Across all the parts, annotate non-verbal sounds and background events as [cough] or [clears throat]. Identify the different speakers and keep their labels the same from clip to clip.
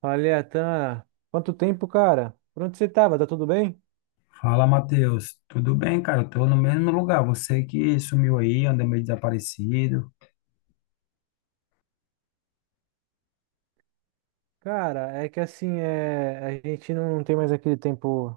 Speaker 1: Falei, Atan, quanto tempo, cara? Por onde você tava? Tá tudo bem?
Speaker 2: Fala, Matheus. Tudo bem, cara? Eu tô no mesmo lugar. Você que sumiu aí, anda meio desaparecido.
Speaker 1: Cara, é que assim, é, a gente não tem mais aquele tempo,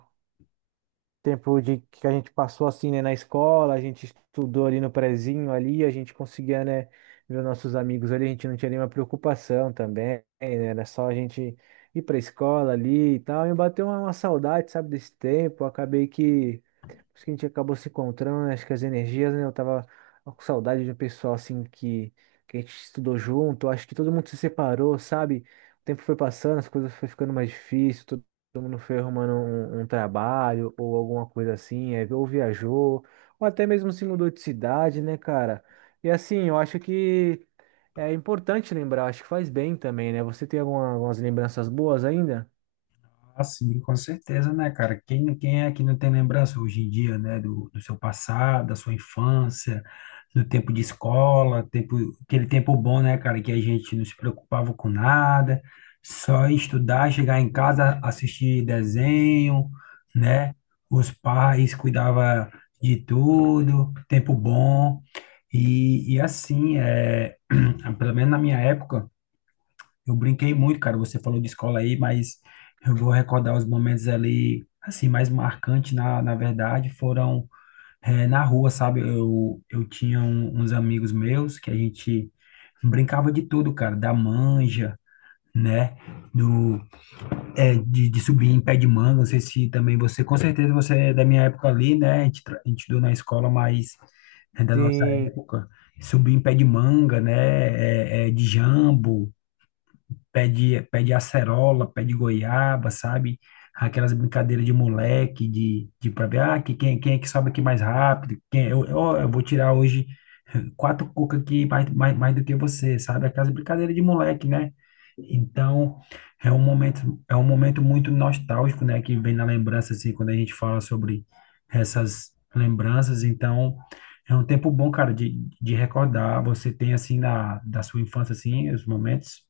Speaker 1: tempo de que a gente passou assim, né, na escola, a gente estudou ali no prezinho ali, a gente conseguia, né, ver os nossos amigos ali, a gente não tinha nenhuma preocupação também, né, era só a gente ir pra escola ali e tal, e bateu uma saudade, sabe, desse tempo, acabei que acho que a gente acabou se encontrando, né? Acho que as energias, né? Eu tava com saudade de um pessoal assim que a gente estudou junto. Acho que todo mundo se separou, sabe? O tempo foi passando, as coisas foi ficando mais difíceis, todo mundo foi arrumando um trabalho ou alguma coisa assim, aí ou viajou, ou até mesmo se mudou de cidade, né, cara? E assim, eu acho que é importante lembrar, acho que faz bem também, né? Você tem algumas lembranças boas ainda?
Speaker 2: Ah, sim, com certeza, né, cara? Quem é que não tem lembrança hoje em dia, né, do seu passado, da sua infância, do tempo de escola, tempo, aquele tempo bom, né, cara, que a gente não se preocupava com nada, só estudar, chegar em casa, assistir desenho, né? Os pais cuidavam de tudo, tempo bom. E assim, é, [clears throat] pelo menos na minha época, eu brinquei muito, cara. Você falou de escola aí, mas eu vou recordar os momentos ali, assim, mais marcantes, na verdade, foram na rua, sabe? Eu uns amigos meus que a gente brincava de tudo, cara, da manja, né? Do, de subir em pé de manga. Não sei se também você, com certeza você é da minha época ali, né? A gente, a gente estudou na escola, mas é da nossa
Speaker 1: Sim.
Speaker 2: época. Subir em pé de manga, né? É, é, de jambo, pé de acerola, pé de goiaba, sabe? Aquelas brincadeiras de moleque, de pra ver, ah, que, quem, quem é que sobe aqui mais rápido? Quem, é? Eu, eu vou tirar hoje quatro cuca aqui mais, mais do que você, sabe? Aquelas brincadeiras de moleque, né? Então, é um momento muito nostálgico, né? Que vem na lembrança, assim, quando a gente fala sobre essas lembranças. Então, é um tempo bom, cara, de recordar. Você tem, assim, na, da sua infância, assim, os momentos.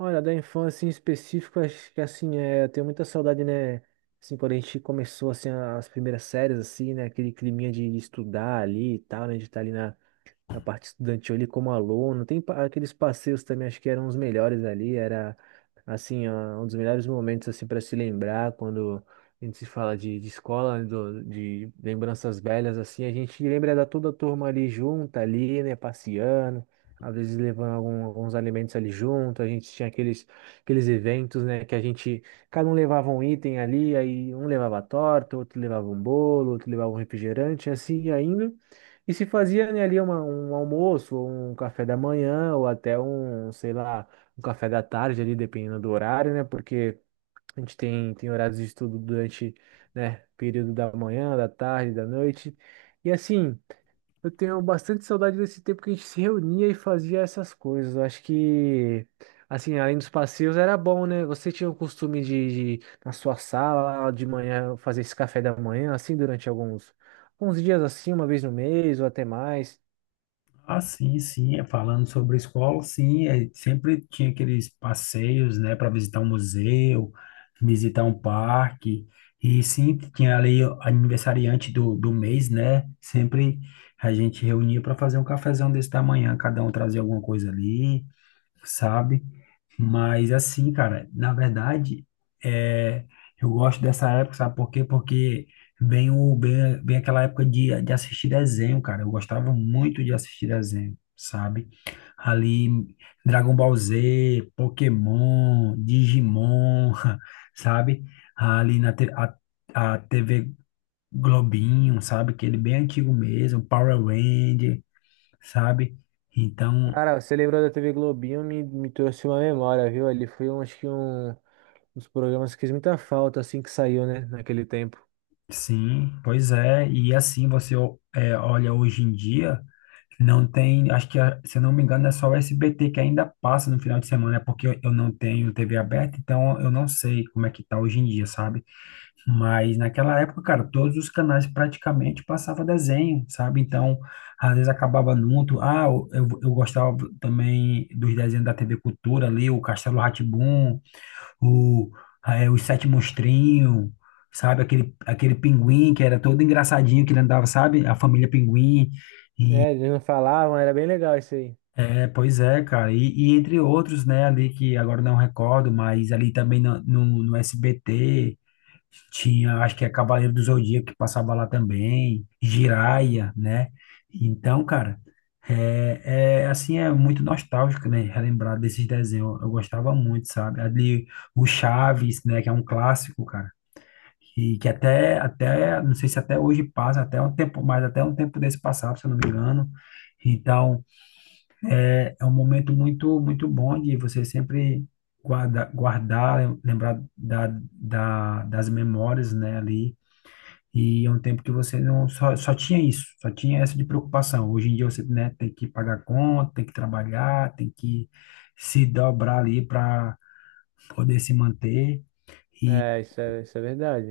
Speaker 1: Olha, da infância em específico, acho que assim, é, eu tenho muita saudade, né? Assim, quando a gente começou, assim, as primeiras séries, assim, né? Aquele climinha de estudar ali e tal, né? De estar ali na parte estudantil ali como aluno. Tem aqueles passeios também, acho que eram os melhores ali, era assim, ó, um dos melhores momentos assim para se lembrar quando a gente se fala de escola, né, de lembranças velhas assim, a gente lembra da toda a turma ali junta ali, né, passeando. Às vezes levando alguns alimentos ali junto, a gente tinha aqueles, aqueles eventos, né, que a gente, cada um levava um item ali, aí um levava torta, outro levava um bolo, outro levava um refrigerante, assim, e ainda. E se fazia, né, ali um almoço, ou um café da manhã, ou até um, sei lá, um café da tarde ali, dependendo do horário, né? Porque a gente tem horários de estudo durante, né, período da manhã, da tarde, da noite. E assim. Eu tenho bastante saudade desse tempo que a gente se reunia e fazia essas coisas. Eu acho que, assim, além dos passeios, era bom, né? Você tinha o costume na sua sala, de manhã, fazer esse café da manhã, assim, durante alguns dias, assim, uma vez no mês ou até mais.
Speaker 2: Ah, sim, sim, é, falando sobre escola, sim, é, sempre tinha aqueles passeios, né, para visitar um museu, visitar um parque, e sempre tinha ali o aniversariante do mês, né, sempre a gente reunia para fazer um cafezão desse da manhã, cada um trazia alguma coisa ali, sabe? Mas assim, cara, na verdade, é, eu gosto dessa época, sabe por quê? Porque bem, bem aquela época de assistir desenho, cara. Eu gostava muito de assistir desenho, sabe? Ali, Dragon Ball Z, Pokémon, Digimon, [laughs] sabe? Ali na a TV Globinho, sabe? Aquele bem antigo mesmo, Power Ranger, sabe? Então,
Speaker 1: Cara, você lembrou da TV Globinho, me trouxe uma memória, viu? Ali foi, um, acho que, um dos programas que fez muita falta, assim, que saiu, né, naquele tempo.
Speaker 2: sim, pois é. E assim você ó, é, olha hoje em dia. Não tem, acho que, ah, se eu não me engano, é só o SBT que ainda passa no final de semana, é porque eu não tenho TV aberta, então eu não sei como é que tá hoje em dia, sabe? Mas naquela época, cara, todos os canais praticamente passava desenho, sabe? Então, às vezes acabava junto. Ah, eu, eu gostava também dos desenhos da TV Cultura ali, o Castelo Rá, o, Os Sete Monstrinhos, sabe? Aquele, aquele pinguim que era todo engraçadinho, que ele andava, sabe? A família Pinguim.
Speaker 1: É, eles não falavam, era bem legal isso aí.
Speaker 2: É, pois é, cara. E entre outros, né, ali que agora não recordo, mas ali também no, no SBT tinha, acho que é Cavaleiro do Zodíaco que passava lá também, Jiraya, né? Então, cara, é, é assim, é muito nostálgico, né, relembrar desses desenhos. Eu gostava muito, sabe? Ali o Chaves, né, que é um clássico, cara. E que até, até, não sei se até hoje passa, até um tempo, mas até um tempo desse passado, se eu não me engano. Então, é um momento muito bom de você sempre guardar, lembrar da, da, das memórias, né, ali. E é um tempo que você não só, só tinha isso, só tinha essa de preocupação. Hoje em dia você, né, tem que pagar conta, tem que trabalhar, tem que se dobrar ali para poder se manter. E,
Speaker 1: É, isso é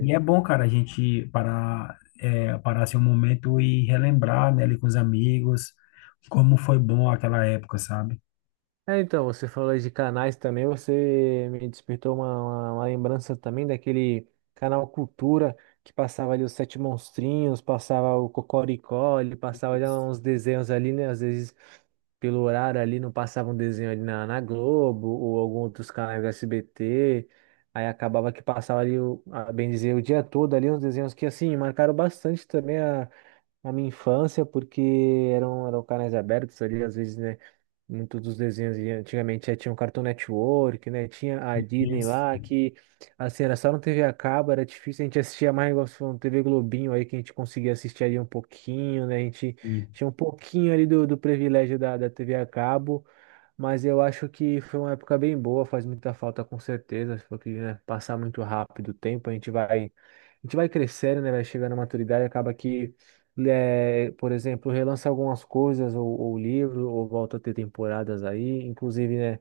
Speaker 2: e é bom, cara, a gente parar, é, parar assim um momento e relembrar, né, ali com os amigos, como foi bom aquela época, sabe?
Speaker 1: É, então, você falou aí de canais também, você me despertou uma, uma lembrança também daquele canal Cultura, que passava ali os Sete Monstrinhos, passava o Cocoricó, ele passava ali uns desenhos ali, né? Às vezes, pelo horário ali, não passava um desenho ali na Globo ou algum outros canais do SBT. Aí acabava que passava ali, o, a bem dizer, o dia todo ali, uns desenhos que, assim, marcaram bastante também na minha infância, porque eram canais abertos ali, às vezes, né? Muitos dos desenhos e antigamente tinha o Cartoon Network, né? Tinha a Disney
Speaker 2: Isso.
Speaker 1: lá, que assim, era só no TV a cabo, era difícil, a gente assistia mais igual você falou, no TV Globinho aí, que a gente conseguia assistir ali um pouquinho, né? A gente
Speaker 2: Hum,
Speaker 1: tinha um pouquinho ali do privilégio da TV a cabo. Mas eu acho que foi uma época bem boa, faz muita falta com certeza, porque, né, passar muito rápido o tempo, a gente vai crescendo, né, vai chegando à maturidade, acaba que, eh, por exemplo, relança algumas coisas, ou livro, ou volta a ter temporadas aí, inclusive, né,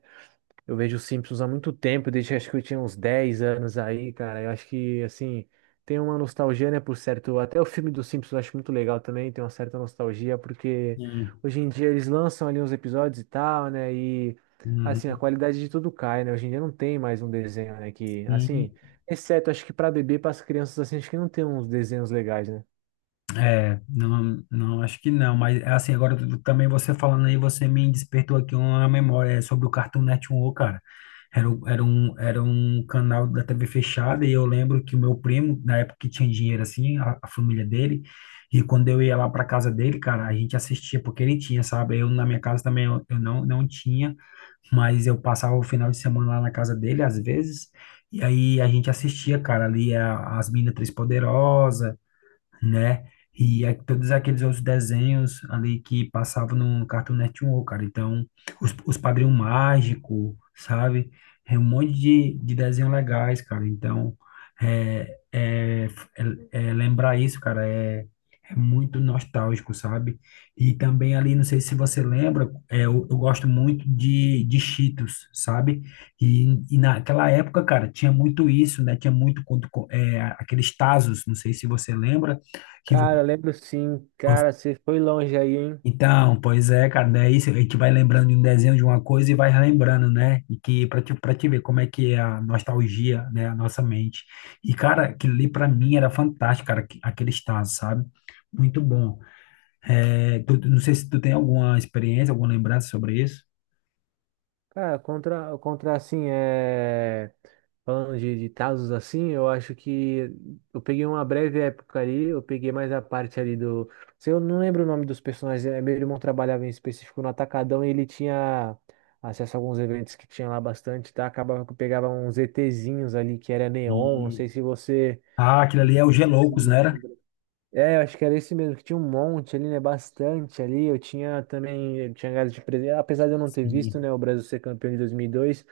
Speaker 1: eu vejo os Simpsons há muito tempo, desde acho que eu tinha uns 10 anos aí, cara. Eu acho que, assim, tem uma nostalgia, né, por certo. Até o filme dos Simpsons eu acho muito legal também, tem uma certa nostalgia, porque
Speaker 2: hum,
Speaker 1: hoje em dia eles lançam ali uns episódios e tal, né, e, assim, a
Speaker 2: uhum,
Speaker 1: qualidade de tudo cai, né. Hoje em dia não tem mais um desenho, né, que,
Speaker 2: hum.
Speaker 1: assim, exceto acho que para bebê, para as crianças, assim, acho que não tem uns desenhos legais, né.
Speaker 2: É, não, não, acho que não, mas assim, agora também você falando aí, você me despertou aqui uma memória é, sobre o Cartoon Network, cara. Era, era um canal da TV fechada e eu lembro que o meu primo, na época que tinha dinheiro assim, a família dele, e quando eu ia lá para casa dele, cara, a gente assistia porque ele tinha, sabe? Eu na minha casa também eu não, não tinha. Mas eu passava o final de semana lá na casa dele, às vezes, e aí a gente assistia, cara, ali as Minas Três Poderosas, né? E todos aqueles outros desenhos ali que passavam no Cartoon Network, cara. Então, os Padrinhos Mágico, sabe? É um monte de desenhos legais, cara. Então, é, é, é lembrar isso, cara, é, é muito nostálgico, sabe? E também ali, não sei se você lembra, é, eu gosto muito de Cheetos, sabe? E naquela época, cara, tinha muito isso, né? Tinha muito quando, é, aqueles Tazos, não sei se você lembra, que vo-
Speaker 1: Cara, lembro sim, cara, você foi longe aí, hein?
Speaker 2: Então, pois é, cara, daí a gente vai lembrando de um desenho de uma coisa e vai relembrando, né? E que para te ver como é que é a nostalgia, né, a nossa mente. E, cara, aquilo ali para mim era fantástico, cara, aquele estado, sabe? Muito bom. É, não sei se tu tem alguma experiência, alguma lembrança sobre isso.
Speaker 1: Cara, contra assim, é. Falando de casos assim, eu acho que eu peguei uma breve época ali, eu peguei mais a parte ali do. Se eu não lembro o nome dos personagens, eh, meu irmão trabalhava em específico no Atacadão e ele tinha acesso a alguns eventos que tinha lá bastante, tá? Acabava que eu pegava uns ETzinhos ali que era neon, não
Speaker 2: E,
Speaker 1: sei se você.
Speaker 2: ah, aquilo ali é o G
Speaker 1: Você se
Speaker 2: Loucos, né? Era?
Speaker 1: lembra. É, eu acho que era esse mesmo, que tinha um monte ali, né? Bastante ali. Eu tinha também, eu tinha gado de presente. Apesar de eu não ter visto,
Speaker 2: Sim.
Speaker 1: né, o Brasil ser campeão de 2002,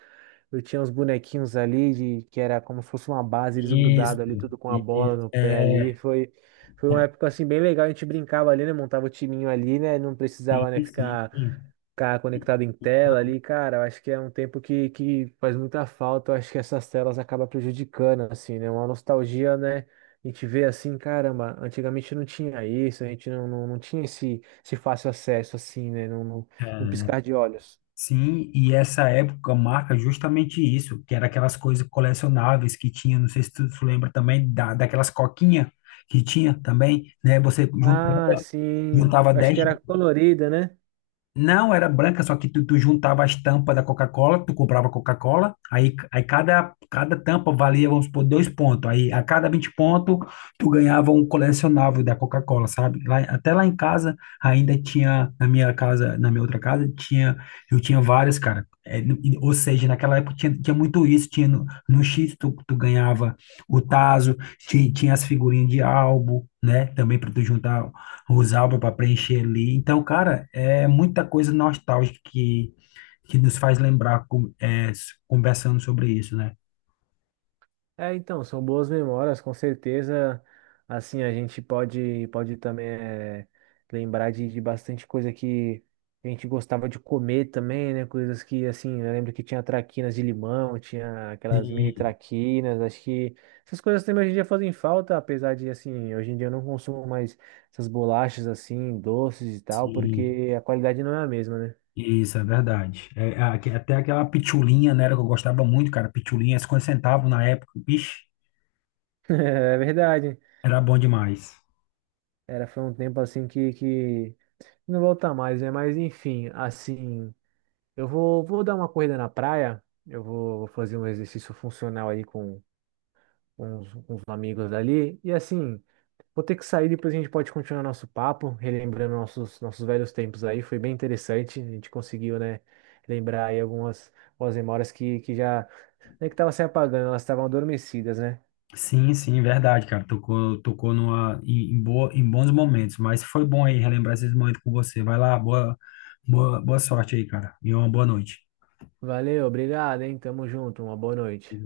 Speaker 1: eu tinha uns bonequinhos ali de, que era como se fosse uma base, eles
Speaker 2: Isso,
Speaker 1: grudados ali, tudo com a bola
Speaker 2: isso.
Speaker 1: no pé ali.
Speaker 2: É,
Speaker 1: Foi, foi uma época assim bem legal, a gente brincava ali, né? Montava o timinho ali, né? Não
Speaker 2: é,
Speaker 1: precisava, né,
Speaker 2: sim,
Speaker 1: ficar
Speaker 2: sim.
Speaker 1: conectado em tela ali, cara, eu acho que é um tempo que faz muita falta, eu acho que essas telas acabam prejudicando, assim, né? Uma nostalgia, né? A gente vê assim, caramba, antigamente não tinha isso, a gente não, não, não tinha esse, esse fácil acesso, assim, né? Num piscar de olhos.
Speaker 2: Sim, e essa época marca justamente isso, que era aquelas coisas colecionáveis que tinha, não sei se tu, tu lembra também, da, daquelas coquinhas que tinha também, né? Você
Speaker 1: Ah,
Speaker 2: juntava,
Speaker 1: sim,
Speaker 2: juntava
Speaker 1: acho
Speaker 2: dez,
Speaker 1: que era colorida, né?
Speaker 2: não, era branca, só que tu, tu juntava as tampas da Coca-Cola, tu comprava Coca-Cola, aí, aí cada, cada tampa valia, vamos supor, dois pontos. Aí a cada 20 pontos, tu ganhava um colecionável da Coca-Cola, sabe? Lá, até lá em casa, ainda tinha, na minha casa, na minha outra casa, tinha, eu tinha várias, cara. É, ou seja, naquela época tinha, tinha muito isso, tinha no, no X tu, tu ganhava o tazo, tinha, as figurinhas de álbum, né? Também para tu juntar usava para preencher ali. Então, cara, é muita coisa nostálgica que nos faz lembrar é, conversando sobre isso, né?
Speaker 1: É, então, são boas memórias, com certeza. Assim, a gente pode também eh, lembrar de bastante coisa que a gente gostava de comer também, né? Coisas que, assim, eu lembro que tinha traquinas de limão, tinha aquelas mini
Speaker 2: Sim,
Speaker 1: traquinas. Acho que essas coisas também hoje em dia fazem falta, apesar de, assim, hoje em dia eu não consumo mais essas bolachas, assim, doces e tal,
Speaker 2: sim,
Speaker 1: porque a qualidade não é a mesma, né?
Speaker 2: isso é verdade. É, é até aquela pitulinha, né, era que eu gostava muito, cara, pitulinha, 50 centavos na época, bicho,
Speaker 1: [laughs] É verdade.
Speaker 2: era bom demais.
Speaker 1: Era, foi um tempo, assim, que... não volta mais, né? Mas enfim, assim, eu vou dar uma corrida na praia, eu vou fazer um exercício funcional aí com, com os amigos dali. E assim, vou ter que sair, depois a gente pode continuar nosso papo, relembrando nossos, nossos velhos tempos aí. Foi bem interessante, a gente conseguiu, né, lembrar aí algumas, algumas memórias que já, nem que estavam se apagando, elas estavam adormecidas, né?
Speaker 2: Sim, sim, verdade, cara. Tocou, tocou numa, em, em boa, em bons momentos, mas foi bom aí relembrar esses momentos com você. Vai lá, boa, boa sorte aí, cara, e uma boa noite.
Speaker 1: Valeu, obrigado, hein? Tamo junto, uma boa noite.